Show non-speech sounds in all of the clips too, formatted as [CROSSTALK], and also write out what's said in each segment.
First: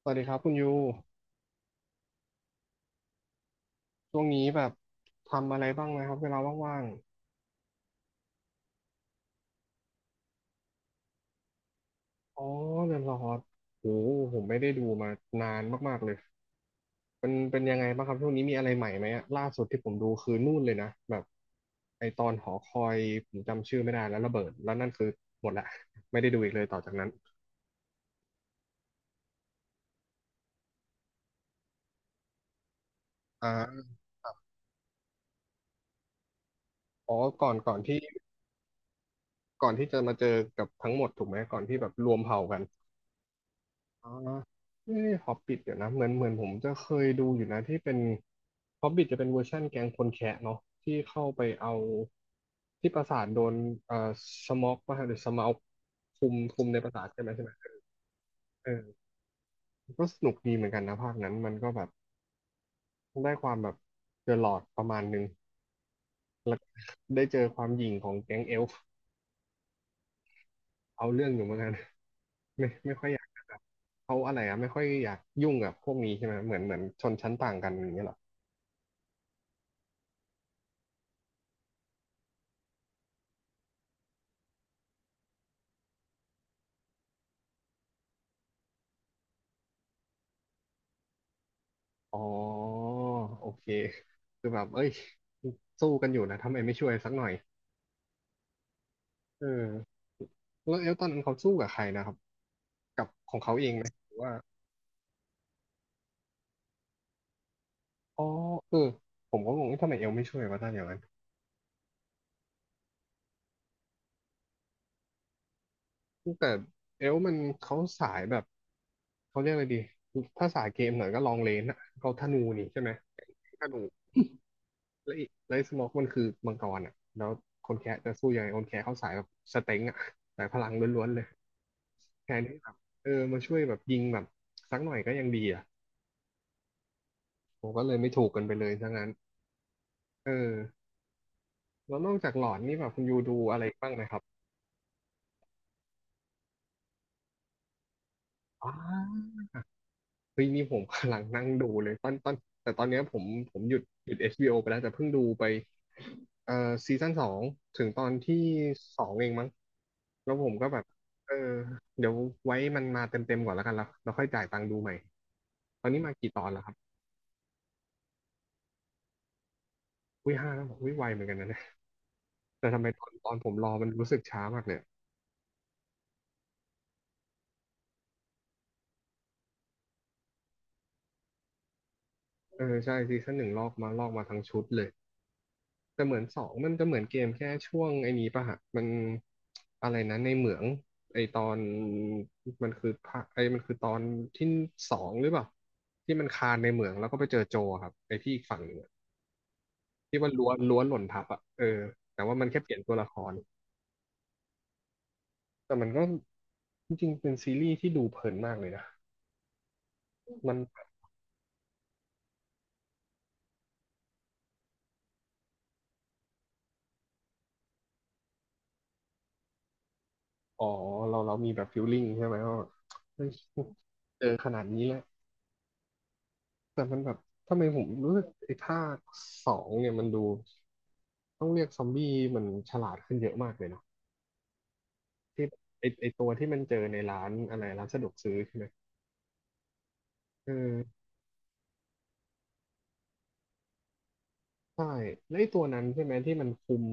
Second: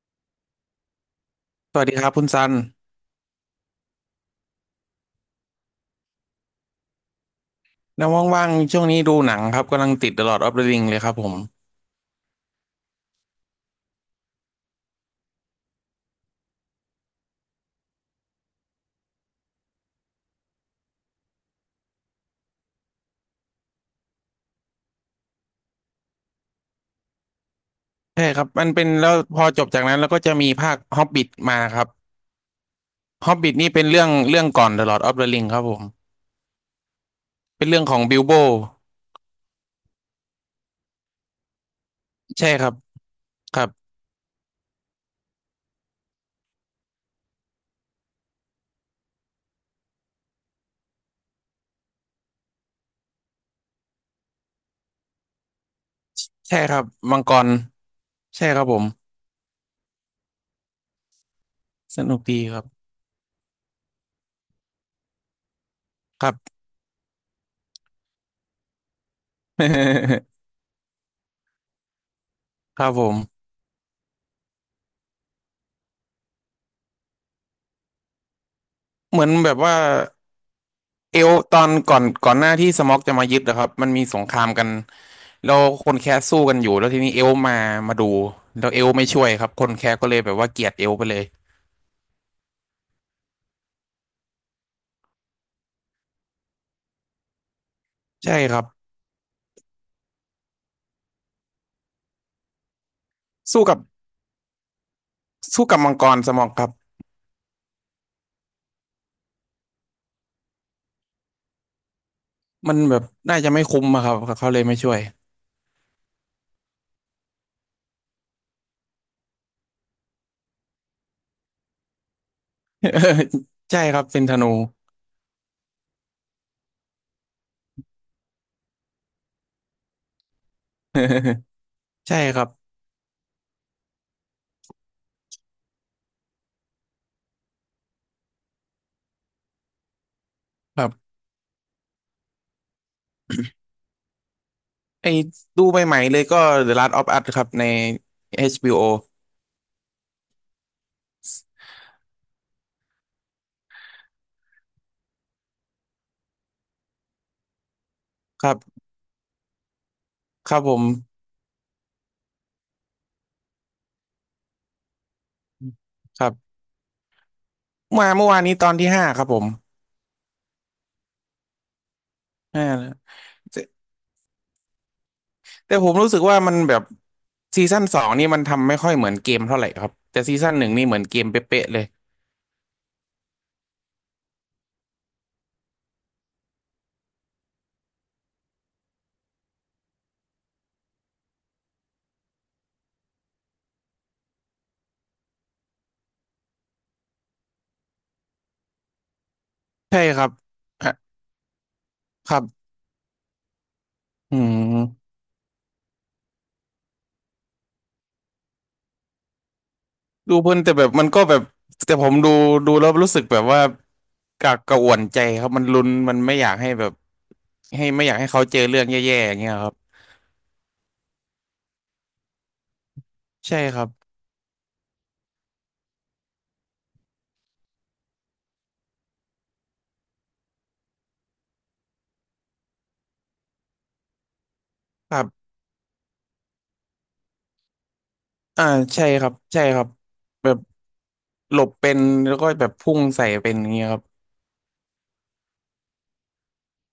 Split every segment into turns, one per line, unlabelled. สวัสดีครับคุณยู
สวัสดีครับคุณซัน
ช่วงนี้แบบทำอะไรบ้างไหมครับเวลาว่าง
แล้วว่างๆช่วงนี้ดูหนังครับกำลังติด The Lord of the Ring เลยครับผม
ๆอ๋อเรือนรอดโหผมไม่ได้ดูมานานมากๆเลยเป็นยังไงบ้างครับช่วงนี้มีอะไรใหม่ไหมอะล่าสุดที่ผมดูคือนู่นเลยนะแบบไอตอนหอคอยผมจำชื่อไม่ได้แล้วระเบิดแล้วนั่นคือหมดละไม่ได้ดูอีกเลยต่อจากนั้น
ใช่ครับมันเป็นแล้วพอจบจากนั้นแล้วก็จะมีภาค Hobbit มาครับ Hobbit นี่เป็
อ่า
นเรื่องก่อน The Lord of the Ring ครับผม
อ๋อก่อน
เป็น
ก่อน
เรื่องข
ที่
องบิลโบ
ก่อนที่จะมาเจอกับทั้งหมดถูกไหมก่อนที่แบบรวมเผ่า
ใช่
กัน
ครับครับ
อ๋อนี่นี่ฮอบบิทเดี๋ยวนะเหมือนผมจะเคยดูอยู่นะที่เป็นฮอบบิทจะเป็นเวอร์ชั่นแก๊งคนแคะเนาะที่เข้าไปเอาที่ปราสาทโดนเอ่อสมอกป่ะหรือสมาอกคุม
ใช่
คุม
ค
ใน
รับ
ปราสาท
มั
ใช่
ง
ไหม
ก
ใช่ไห
ร
ม
ใช่ครั
เอ
บผม
อก็สนุกดีเหมือนกันนะภาคนั้นมันก็แบบ
สนุกดีครับ
ได้ความแบบเจอหลอดประมาณนึง
ครั
แล้
บ
วก็ได้เจอความหยิ่งของแก๊งเอลฟ์
[LAUGHS]
เอาเรื่องอยู่เหมือนกัน [LAUGHS] ไม่
ครับ
ไม่
ผ
ค่อย
ม
อยากแบบเขาอะไรอะไม่ค่อยอยากยุ่งกับพวกนี้ใช่ไหมเหมือนชนชั้นต่างกันอย่างเงี้ยเหรอ
เหมือนแบบว่า เอลตอนก่อนหน้าที่สม็อกจะมายึดนะครับมันมีสงครามกันแล้วคนแคสสู้กันอยู่แล้วทีนี้เอลมามาดูแล้วเอลไม่ช่วยครับคนแคสก็เลยแบบว่าเกลียดเอลไปเลย
อ๋อโอเคคือแบบเอ้ยสู้กันอยู่นะทำไมไม่ช่วยสักหน่อย
ใช่ครับ
เออแล้วเอลตอนนั้นเขาสู้กับใครนะครับกับของเขา
สู้
เอง
กับ
ไหมหรือว่า
สู้กับมังกรสม็อกครับ
อ๋อเออผมก็งงว่าทำไมเอลไม่ช่วยวะตอนอย่างนั้น
มันแบบน่าจะไม่คุ้มอะครับเขาเลยไม่ช่วย
แต่เอลมันเขาสายแบบเขาเรียกอะไรดีถ้าสายเกมหน่อยก็ลองเลนอะเขาธนูนี่ใช่ไหมธ
[LAUGHS]
นู
ใช่ครับเป็นธนู
แล้วอีกแล้วไอ้สโมกมันคือมังกรอ่ะแล้วคนแคะจะสู้ยังไงคนแคะเขาสายแบบสเต็งอ่ะสายพลังล้วนๆเลย
[LAUGHS] ใช่
แท
ค
น
รับ
ที่แบบเออมาช่วยแบบยิงแบบสักหน่อยก็ยังดีอ่ะผมก็เลยไม่ถูกกันไปเลยซะงั้นเออ
ครับ
แล้วนอกจากหลอนนี่แบบคุณยูดูอะไรบ้างนะครับ
ไอ้ดูใหม่ๆเลยก็ The Last of Us ครับใน
อ๋
HBO
อ เฮ้ยนี่ผม [LAUGHS] กำลังนั่งดูเลยตอนแต่ตอนเนี้ยผมหยุด HBO ไปแล้วแต่เพิ่งดูไปเอ่อซีซั่นสองถึงตอนที่
ครับ
สองเองมั้งแล้วผ
ค
ม
รับ
ก็
ผ
แบ
ม
บเออเดี๋ยวไว้มันมาเต็มก่อนแล้วกันแล้วเราค่อยจ่ายตังค์ดูใหม่ตอนนี้มา
ครั
กี่ตอน
บ
แล้วครับ
มาเมื่อวานนี้ตอนที่ห้าครับผม
อุ้ยห้าแล้วอุ้ยไวเหมือนกันนะเนี่ย
ห้า
แต่ทำไม
แล้ว
ตอนผมรอมันรู้สึกช้ามากเนี่ยอะ
แต่ผมรู้สึกว่ามันแบบซีซั่นสองนี่มันทำไม่ค่อยเหมือนเกมเท่าไหร่ครับแต่ซีซั่นหนึ่งนี่เหมือนเกมเป๊ะๆเลย
เออใช่ซีซั่นหนึ่งลอกมาทั้งชุดเลย แต่เหมือนสองมันจะเหมือนเกมแค่ช่วงไอ้นี้ป่ะฮะมันอะไรนะในเหมืองไอตอนมันคือภาคไอมันคือตอนที่สองหรือเปล่าที่มันคานในเหมืองแล้วก็ไปเจอโจอะครับไอที่อีกฝั่งหนึ่งอะ
ใช่
ที่
ครั
ว่า
บ
ล้วน
อ่ะ
หล่นทับอ่ะเออแต่
ค
ว่า
รั
มันแค่
บ
เปลี่ยนตัวละคร
อืม
แต่มันก็จริงๆเป็นซีรีส์ที่ดูเพลินมากเลยนะ
ดูเพ
มั
ลิ
น
นแต่แบบมันก็แบบแต่ผมดูดูแล้วรู้สึกแบบว่ากากกระอ่วนใจครับมันลุ้นมันไม่อยากให้แบบให้ไม่อยากให้เขาเจอเรื่องแย่ๆอย่างเงี้ยครับ
อ๋อเรามีแบบฟิลลิ่งใช่ไหมว่าแบบเฮ้ย
ใช่ครับ
เจอขนาดนี้แล้วแต่มันแบบทำไมผมรู้สึกไอ้ภาคสองเนี่ยมันดู ต้องเรียกซอมบี้มันฉลาดขึ้นเยอะมากเลยเนาะ
ครั
ที่
บ
ไอตัวที่มันเจอในร้านอะไรร้านสะดวกซื้อใช่ไห
อ่า
ม
ใช่ครับใช่ครับ
เอ
แบ
อ
บหลบเป็นแล้วก็แบบพุ่งใส่เป็นอย่างเงี้ยครับ
ใช่แล้วไอตัวนั้นใช่ไหมที่มันคุม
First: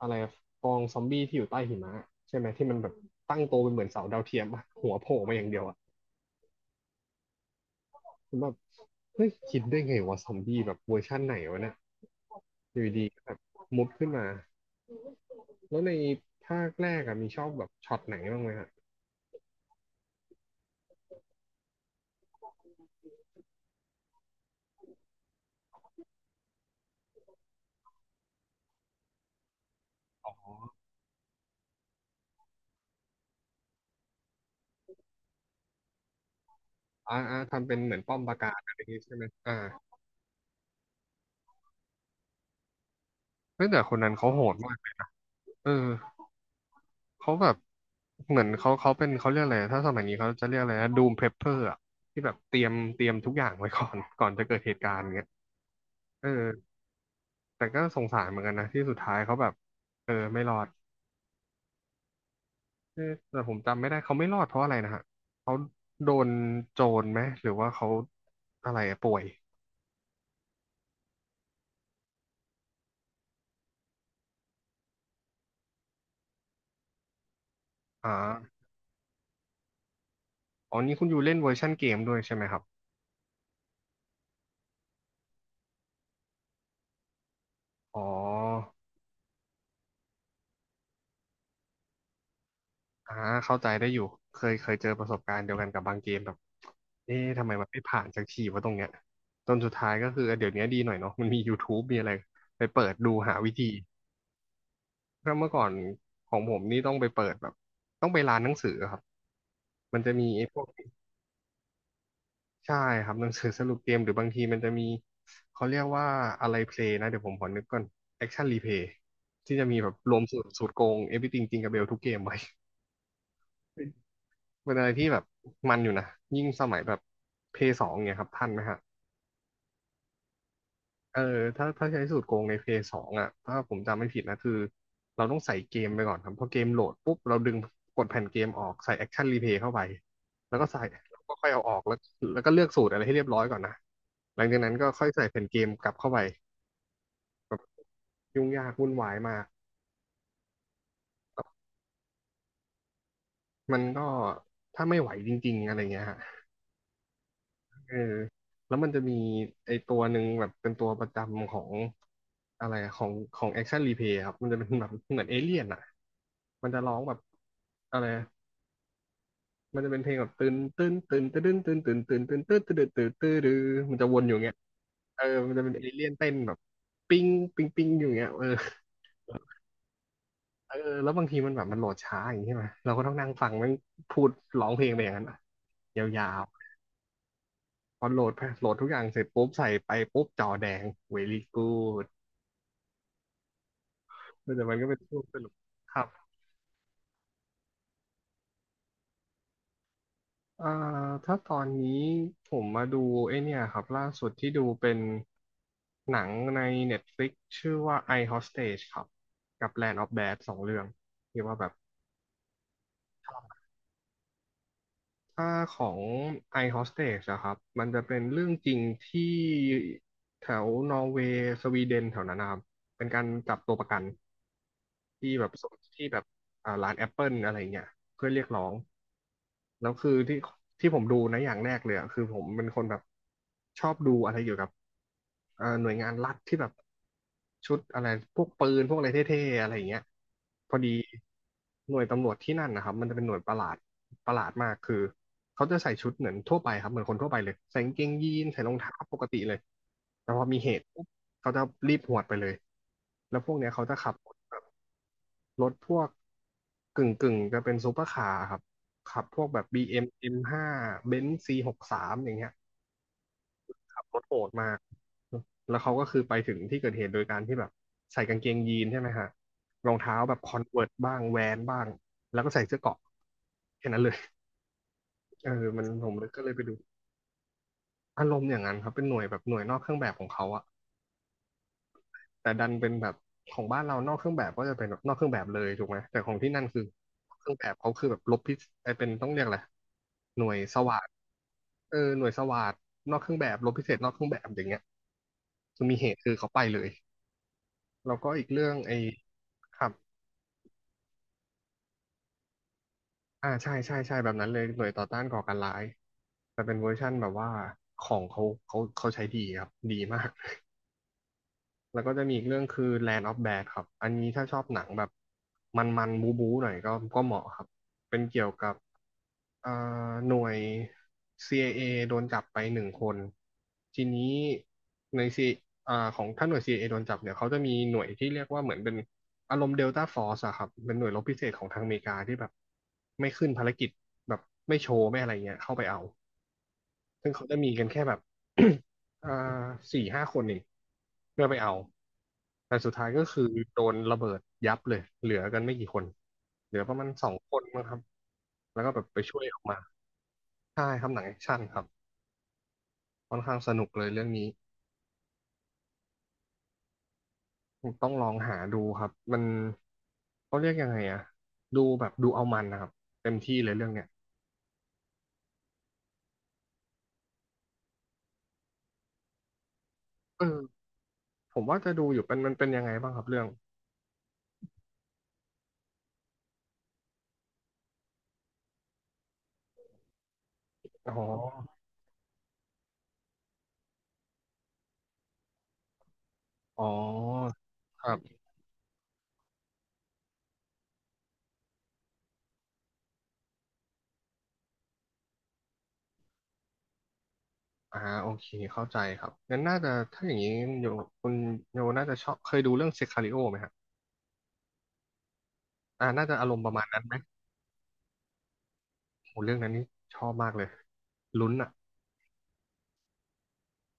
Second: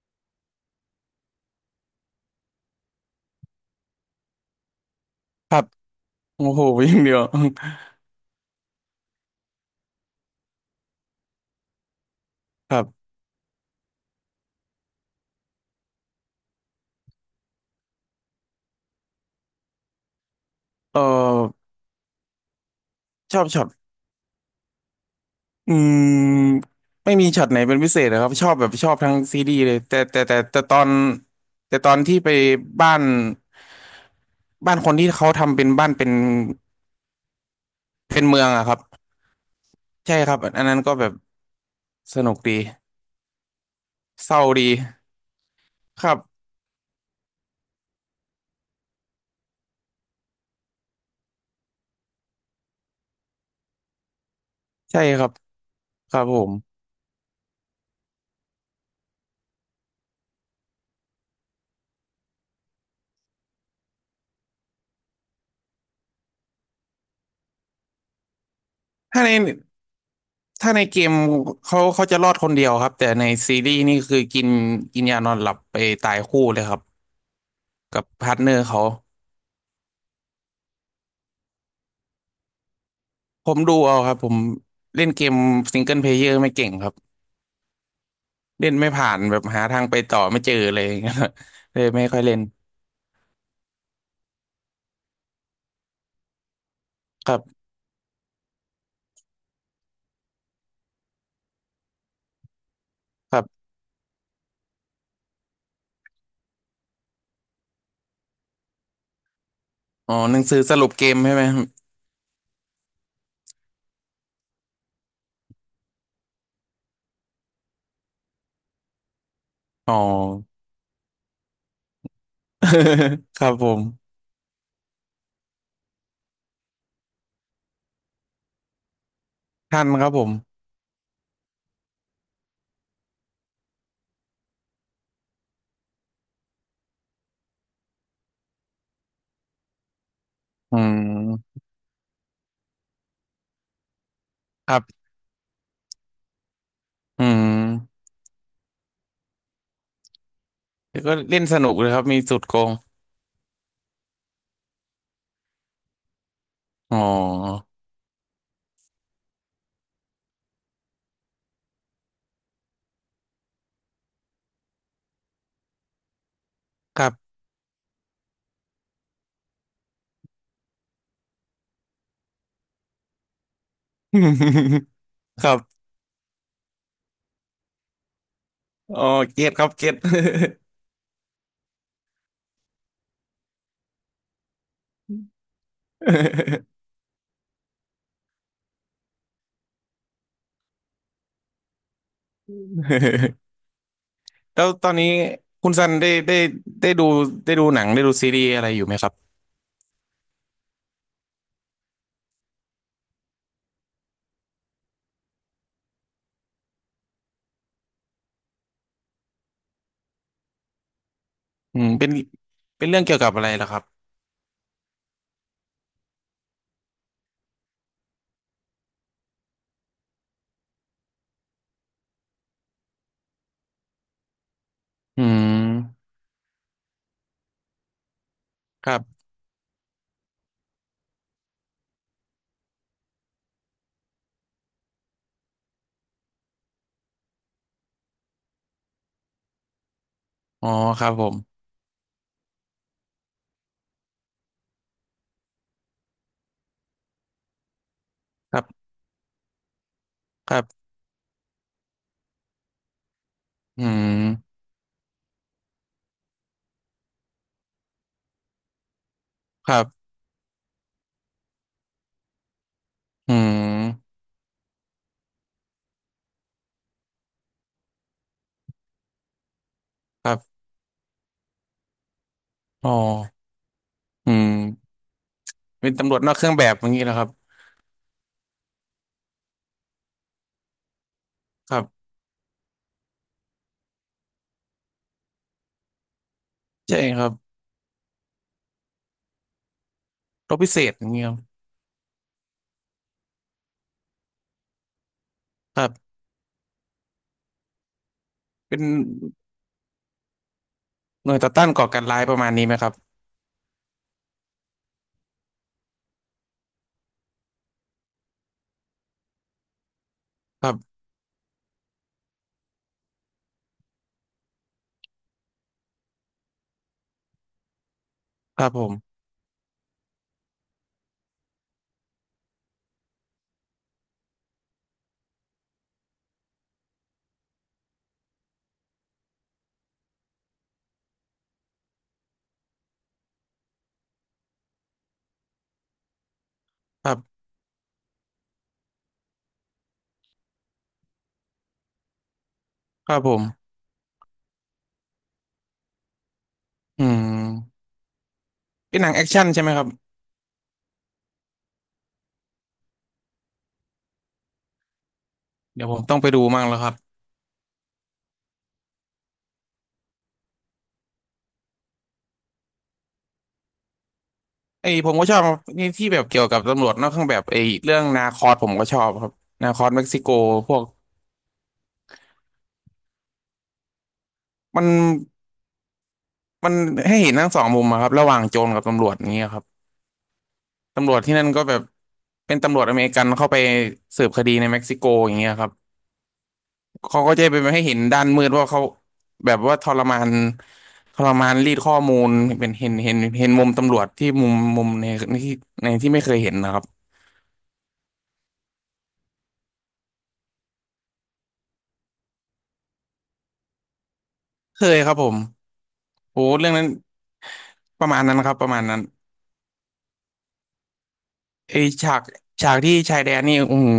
อะไรกองซอมบี้ที่อยู่ใต้หิมะใช่ไหมที่มันแบบตั้งโตวเป็นเหมือนเสาดาวเทียมอะหัวโผล่มาอย่าง
ค
เดี
รั
ยว
บ
อะ
โอ้โหอย่างเดียว [LAUGHS]
ผมแบบเฮ้ยคิดได้ไงวะซอมบี้แบบเวอร์ชั่นไหนวะเนี่ย
ค
อ
รั
ยู่ดี
บ
ๆก็แบบมุดขึ้นมาแล้วในภาคแรกอะมีชอบแบบช็อตไหนบ้างไหมฮะ
เออชอบช็อตอืมไม่มีช็อตไหนเป็นพิเศษนะครับชอบแบบชอบทั้งซีรีส์เลยแต่ตอนที่ไปบ้านบ้านคนที่เขาทำเป็นบ้านเป็น
อ่าอ่าทำเป็นเหมือนป้อม
เป็น
ปรา
เมือ
กา
ง
ร
อะค
อะ
รั
ไร
บ
อย่างงี้ใช่ไหมอ่า
ใช่ครับอันนั้นก็แบบสนุกดี
เฮ้ยแต่คนนั้นเขา
เศ
โห
ร้า
ด
ดี
มากเออ
ครับ
เขาแบบเหมือนเขาเป็นเขาเรียกอะไรถ้าสมัยนี้เขาจะเรียกอะไรนะดูมเพลเปอร์อะที่แบบเตรียมทุกอย่างไว้ก่อน [LAUGHS] ก่อนจะเกิดเหตุการ
ใช่
ณ์
ค
เงี้ย
รับครั
เอ
บ
อ
ผม
แต่ก็สงสารเหมือนกันนะที่สุดท้ายเขาแบบเออไม่รอดเออแต่ผมจำไม่ได้เขาไม่รอดเพราะอะไรนะฮะเขาโดนโจรไหมหรือว่าเขาอะไรอะป่ว
ถ้า
ย
ในถ้าในเกมเขาจะรอดคนเดียวครับแต่ในซีรีส์นี่คือกินกินยานอนหลับไปตายคู่เลยครับกับ
อ่า
พาร์ทเนอร์เขา
อ๋อนี่คุณอยู่เล่นเวอร์ชันเกมด้วยใช่ไหมครับ
ผมดูเอาครับผมเล่นเกมซิงเกิลเพลเยอร์ไม่เก่งครับ
อ๋อ
เล่นไม่ผ่านแบบหาทางไปต่อไม่เจอเลยอย่างเงี้ย [LAUGHS] เลยไม่ค่อยเล่น
อ่าเข้าใจได้อยู่เคยเจอประสบการณ์เดียวกันกับบางเกมแบบเอ๊ะ
ครั
ทำไม
บ
มันไม่ผ่านสักทีวะตรงเนี้ยจนสุดท้ายก็คือเออเดี๋ยวนี้ดีหน่อยเนาะมันมี YouTube มีอะไรไปเปิดดู
ค
หา
รั
วิ
บ
ธีเพราะเมื่อก่อนของผมนี่ต้องไปเปิดแบบต้องไปร้านหนังสือครับมัน
อ๋
จะ
อ
มี
หนั
ไอ้
งสื
พ
อ
วก
สรุปเกมใช่ไหมครับ
ใช่ครับหนังสือสรุปเกมหรือบางทีมันจะมีเขาเรียกว่าอะไรเพลย์นะเดี๋ยวผมขอนึกก่อนแอคชั่นรีเพลย์ที่จะมีแบ
อ๋
บ
อ
รวมสูตรโกง Everything จริงกับเบลทุกเกมไว้
[LAUGHS] ครับผม
เป็นอะไรที่แบบมันอยู่นะยิ่งสมัยแบบเพย์สองเนี่ยครับทันไหมฮะ
ทันครับผม
เออถ้าใช้สูตรโกงในเพย์สองอ่ะถ้าผมจำไม่ผิดนะคือเราต้องใส่เกมไปก่อนครับพอเกมโหลดปุ๊บเราดึงกดแผ่นเกมออกใส่แอคชั่นรีเพย์เข้าไปแล้วก็
อื
ใส่แล้วก็ค่อย
ม
เอาออกแล้วแล้วก็เลือกสูตรอะไรให้เรียบร้อยก่อนนะหลังจากนั้
ค
น
รั
ก็
บ
ค่อยใส่แผ่นเกมกลับเข้าไป
อื
แบบ
ม
ยุ่งยากวุ่นวายมาก
แล้วก็เล่นสนุกเลยครับมีสุดโกง
มันก็ถ้าไม่ไหวจริงๆอะไรเงี้ยฮะ
อ๋อ
เออแล้วมันจะมีไอตัวหนึ่งแบบเป็นตัวประจำของอะไรอะของแอคชั่นรีเพย์ครับมันจะเป็นแบบเหมือนเอเลี่ยนอ่ะมันจะร้อ
ค
ง
รั
แบบ
บ
อะไรอะมันจะเป็นเพลงแบบตื่นตื่นตื่นตื่นตื่นตื่นตื่นตื่นตื่นตื่นตื่นตื่นตื่นมันจะวนอยู่เงี้ย
[LAUGHS]
เออ
ค
มั
รั
นจะเป็น
บ
เอเลี่ยนเต้นแบบปิ้งปิ้งปิ้งอยู่เงี้ยเออ
อ๋อเก็ตครับเก็ต
เออแล้วบางทีมันแบบมันโหลดช้าอย่างนี้ใช่ไหมเราก็ต้องนั่งฟังมันพูดร้องเพลงไปอย่างนั้นอะยาว พอโหลดโหลดทุกอย่างเสร็จปุ๊บใส่ไปปุ๊บจอแดง very good
[LAUGHS] แล้
แต่
ว
มันก็
ตอน
เป็น
นี้
ช่วงสนุก
คุณซัน
ครับ
ได้ดูได้ดูหนังได้ดูซีรีส์อะไรอยู่ไหมครับ
เอ่อถ้าตอนนี้ผมมาดูไอเนี่ยครับล่าสุดที่ดูเป็นหนังใน Netflix ชื่อว่า I Hostage ครับกับ Land of Bad สองเรื่องที่ว่าแบบ
อืมเป็นเรื่องเกี่ยว
ช
กับ
อ
อะ
บ
ไรเหรอครับ
ถ้าของ I Hostage อะครับมันจะเป็นเรื่องจริงที่แถวนอร์เวย์สวีเดนแถวนั้นนะครับเป็นการจับตัวประกัน
อื
ที่แบ
ม
บส่งที่แบบร้านแอปเปิลอะไรเงี้ยเพื่อเรียกร้อง
ครับ
แล้วคือที่ผมดูนะอย่างแรกเลยอะคือผมเป็นคนแบบชอบดูอะไรเกี่ยวกับหน่วยงานรัฐที่แบบชุดอะไรพวกปืนพวกอะไรเท่ๆอะไรอย่างเงี้ย
อ๋อ
พอดี
ครับผม
หน่วยตำรวจที่นั่นนะครับมันจะเป็นหน่วยประหลาดประหลาดมากคือเขาจะใส่ชุดเหมือนทั่วไปครับเหมือนคนทั่วไปเลยใส่กางเกงยีน
ค
ใส่
รั
รอง
บ
เท้าปกติเลยแต่พอ
ค
มี
รั
เหตุ
บ
ปุ๊บเขาจะรีบหวดไปเลยแล้วพวกเนี้ย
อื
เขาจะขับรถ
ม
แบบ รถพวกกึ่งจะเป็นซูเปอร์คาร์ครับขับพวกแบบ
ครั
BM
บ
M5 เอ็มห้าเบนซ์ C63 อย่างเงี้ย
อื
ขับ
ม
รถโหดมากแล้วเขาก็คือไปถึงที่เกิดเหตุโดยการที่แบบใส่กางเกงยีนใช่ไหมฮะรองเท้า
ค
แบ
รั
บคอ
บ
นเวิร์บ้างแวนบ้างแล้วก็ใส่เสื้อเก
อ๋อ
ราะแค่นั้นเลย
อืม
[LAUGHS] เออมัน
เป็น
ผ
ตำร
ม
วจ
เล
น
ย
อก
ก็
เค
เล
รื่อ
ย
ง
ไป
แบ
ดู
บอย่างนี้เหรอครับ
อารมณ์อย่างนั้นครับเป็นหน่วยแบบหน่วยนอกเครื่องแบบของเขาอะ
ครับ
แต่ดันเป็นแบบของบ้านเรานอกเครื่องแบบก็จะเป็นแบบนอกเครื่องแบบเลยถูกไหมแต่ของที่นั่นคือ
ใช่ครับ
เครื่องแบบเขาคือแบบลบพิษไอเป็นต้องเรียกอะไรหน่ว
ร
ย
บพิ
ส
เศษ
วา
อ
ท
ย่างนี้ครับ
เออหน่วยสวาทนอกเครื่องแบบลบพิเศษนอกเครื่องแบบอย่างเงี้ย
ค
คือ
รั
มีเห
บ
ตุคือเขาไปเลยแล้วก็อีกเรื่อง
เป็น
ไอครับ
หน่วยต่อต้านก่อการร้ายประมาณนี้ไหมครับ
อ่าใช่ใช่ใช่แบบนั้นเลยหน่วยต่อต้านก่อการร้ายแต่เป็นเวอร์ชั่นแบบว่าของเขาเขาใช้ดีครับดีมาก
ครับ
แล้วก็จะมีอีกเรื่องคือ Land of Bad ครับ อันนี้ถ้าชอบหนังแบบมันๆบูบูหน่อยก็เหมาะครับ เป็นเกี่ยว
ครั
กั
บ
บ
ผม
เอ่อหน่วย CIA โดนจับไปหนึ่งคนทีนี้ในซีของถ้าหน่วย CIA โดนจับเนี่ยเขาจะมีหน่วยที่เรียกว่าเหมือนเป็นอารมณ์เดลต้าฟอร์สอะครับเป็นหน่วยรบพิเศษของทางอเมริกาที่แบบไม่ขึ้นภารกิจแบบไม่โชว์ไม่อะไรเงี้ยเข้าไปเอา
ครั
ซึ่ง
บ
เขาจะมีกันแค่แบบ [COUGHS] อ่าสี่ห้าคนเองเพื่อไปเอาแต่สุดท้าย
ครับ
ก็
ผ
คือ
ม
โดนระเบิดยับเลยเหลือกันไม่กี่คนเหลือประ
อื
มาณสองคน
ม
นะครับแล้วก็
เป็
แบ
นห
บ
นัง
ไป
แอค
ช่ว
ชั่
ย
น
ออ
ใช่
ก
ไหม
มา
ครับ
ใช่ครับหนังแอคชั่นครับค่อนข้างสนุกเลยเรื่องนี้
เดี๋ยวผมต้องไปดูมั่งแล้วครับ
ต้องลองหาดูครับมันเขาเรียกยังไงอะดูแบบดูเอามันนะครับเต็มที่เลยเรื่องเนี้ย
ไอ้ผมก็ชอบนี่ที่แบบเกี่ยวกับตำรวจนอกเครื่องแบบไอ้เรื่องนาคอสผมก็ชอบครับนาคอสเม็กซิโก
เออ
พวก
ผมว่าจะดูอยู่เป็นมันเป็นยังไงบ้างครับเรื่อง
มันมันให้เห็นทั้งสองมุมอะครับระหว่างโจรกับตำรวจอย่างเงี้ยครับตำ
อ๋
ร
อ
วจที่นั่นก็แบบเป็นตำรวจอเมริกันเข้าไปสืบคดีในเม็กซิโกอย่างเงี้ยครับ
อ๋อ
เขาก็จะไปให้เห็น
ครับ
ด้านมืดว่าเขาแบบว่าทรมานทรมานรีดข้อมูลเป็นเห็นมุมตำรวจที่มุมในในที่ในที่ไม่เคยเห็นนะครับ
อ่าโอเคเข้าใจครับงั้นน่าจะถ้าอย่างนี้โยคุณโยน่าจะชอบเคยดูเรื่องเซคาริโอไหมฮะ
เคยครับผม
อ่าน่าจะ
โอ้
อารมณ์ป
เรื่อง
ระมา
นั้
ณ
น
นั้นไหม
ประมาณนั้นครับประมาณนั้น
โหเรื่องนั้นนี่ชอบมากเลยลุ้นอ่ะ
ไอฉากฉากที่ชายแดนนี่อืม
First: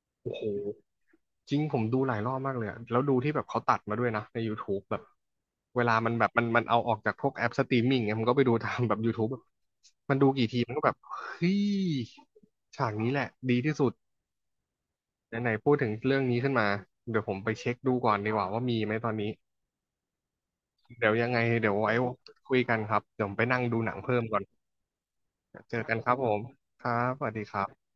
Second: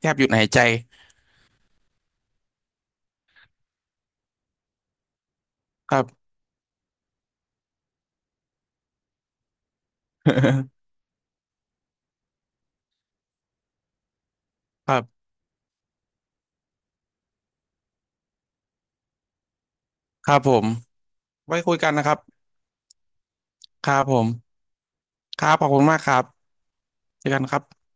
แทบหยุด
โอ้โห
หายใจ
จริงผมดูหลายรอบมากเลยอะแล้วดูที่แบบเขาตัดมาด้วยนะใน YouTube แบบเว
ค
ลา
รับ
มันแบบมันเอาออกจากพวกแอปสตรีมมิ่งเนี่ยมันก็ไปดูตาม [LAUGHS] แบบ YouTube แบบมันดูกี่ทีมันก็
[LAUGHS]
แบบเฮ้ยฉากนี้แหละดีที่สุด
ครับ
ไหนๆพูดถึงเรื่องนี้ขึ้นมาเดี๋ยวผมไปเช็คดูก่อนดีกว่าว่ามีไหมตอนนี้
ครับผม
เดี๋ยวยังไง
ไว้
เดี๋
คุ
ยว
ยกัน
ไว้
นะครับ
คุยกันครับเดี๋ยวผมไปนั่งดู
ค
หนั
รั
ง
บผ
เพิ่มก่อน
มครับขอบ
เจ
คุ
อ
ณ
กั
มา
น
ก
ค
ค
รับ
รับ
ผมครับส
เจอ
วัส
กั
ดี
นค
ค
รับ
รับ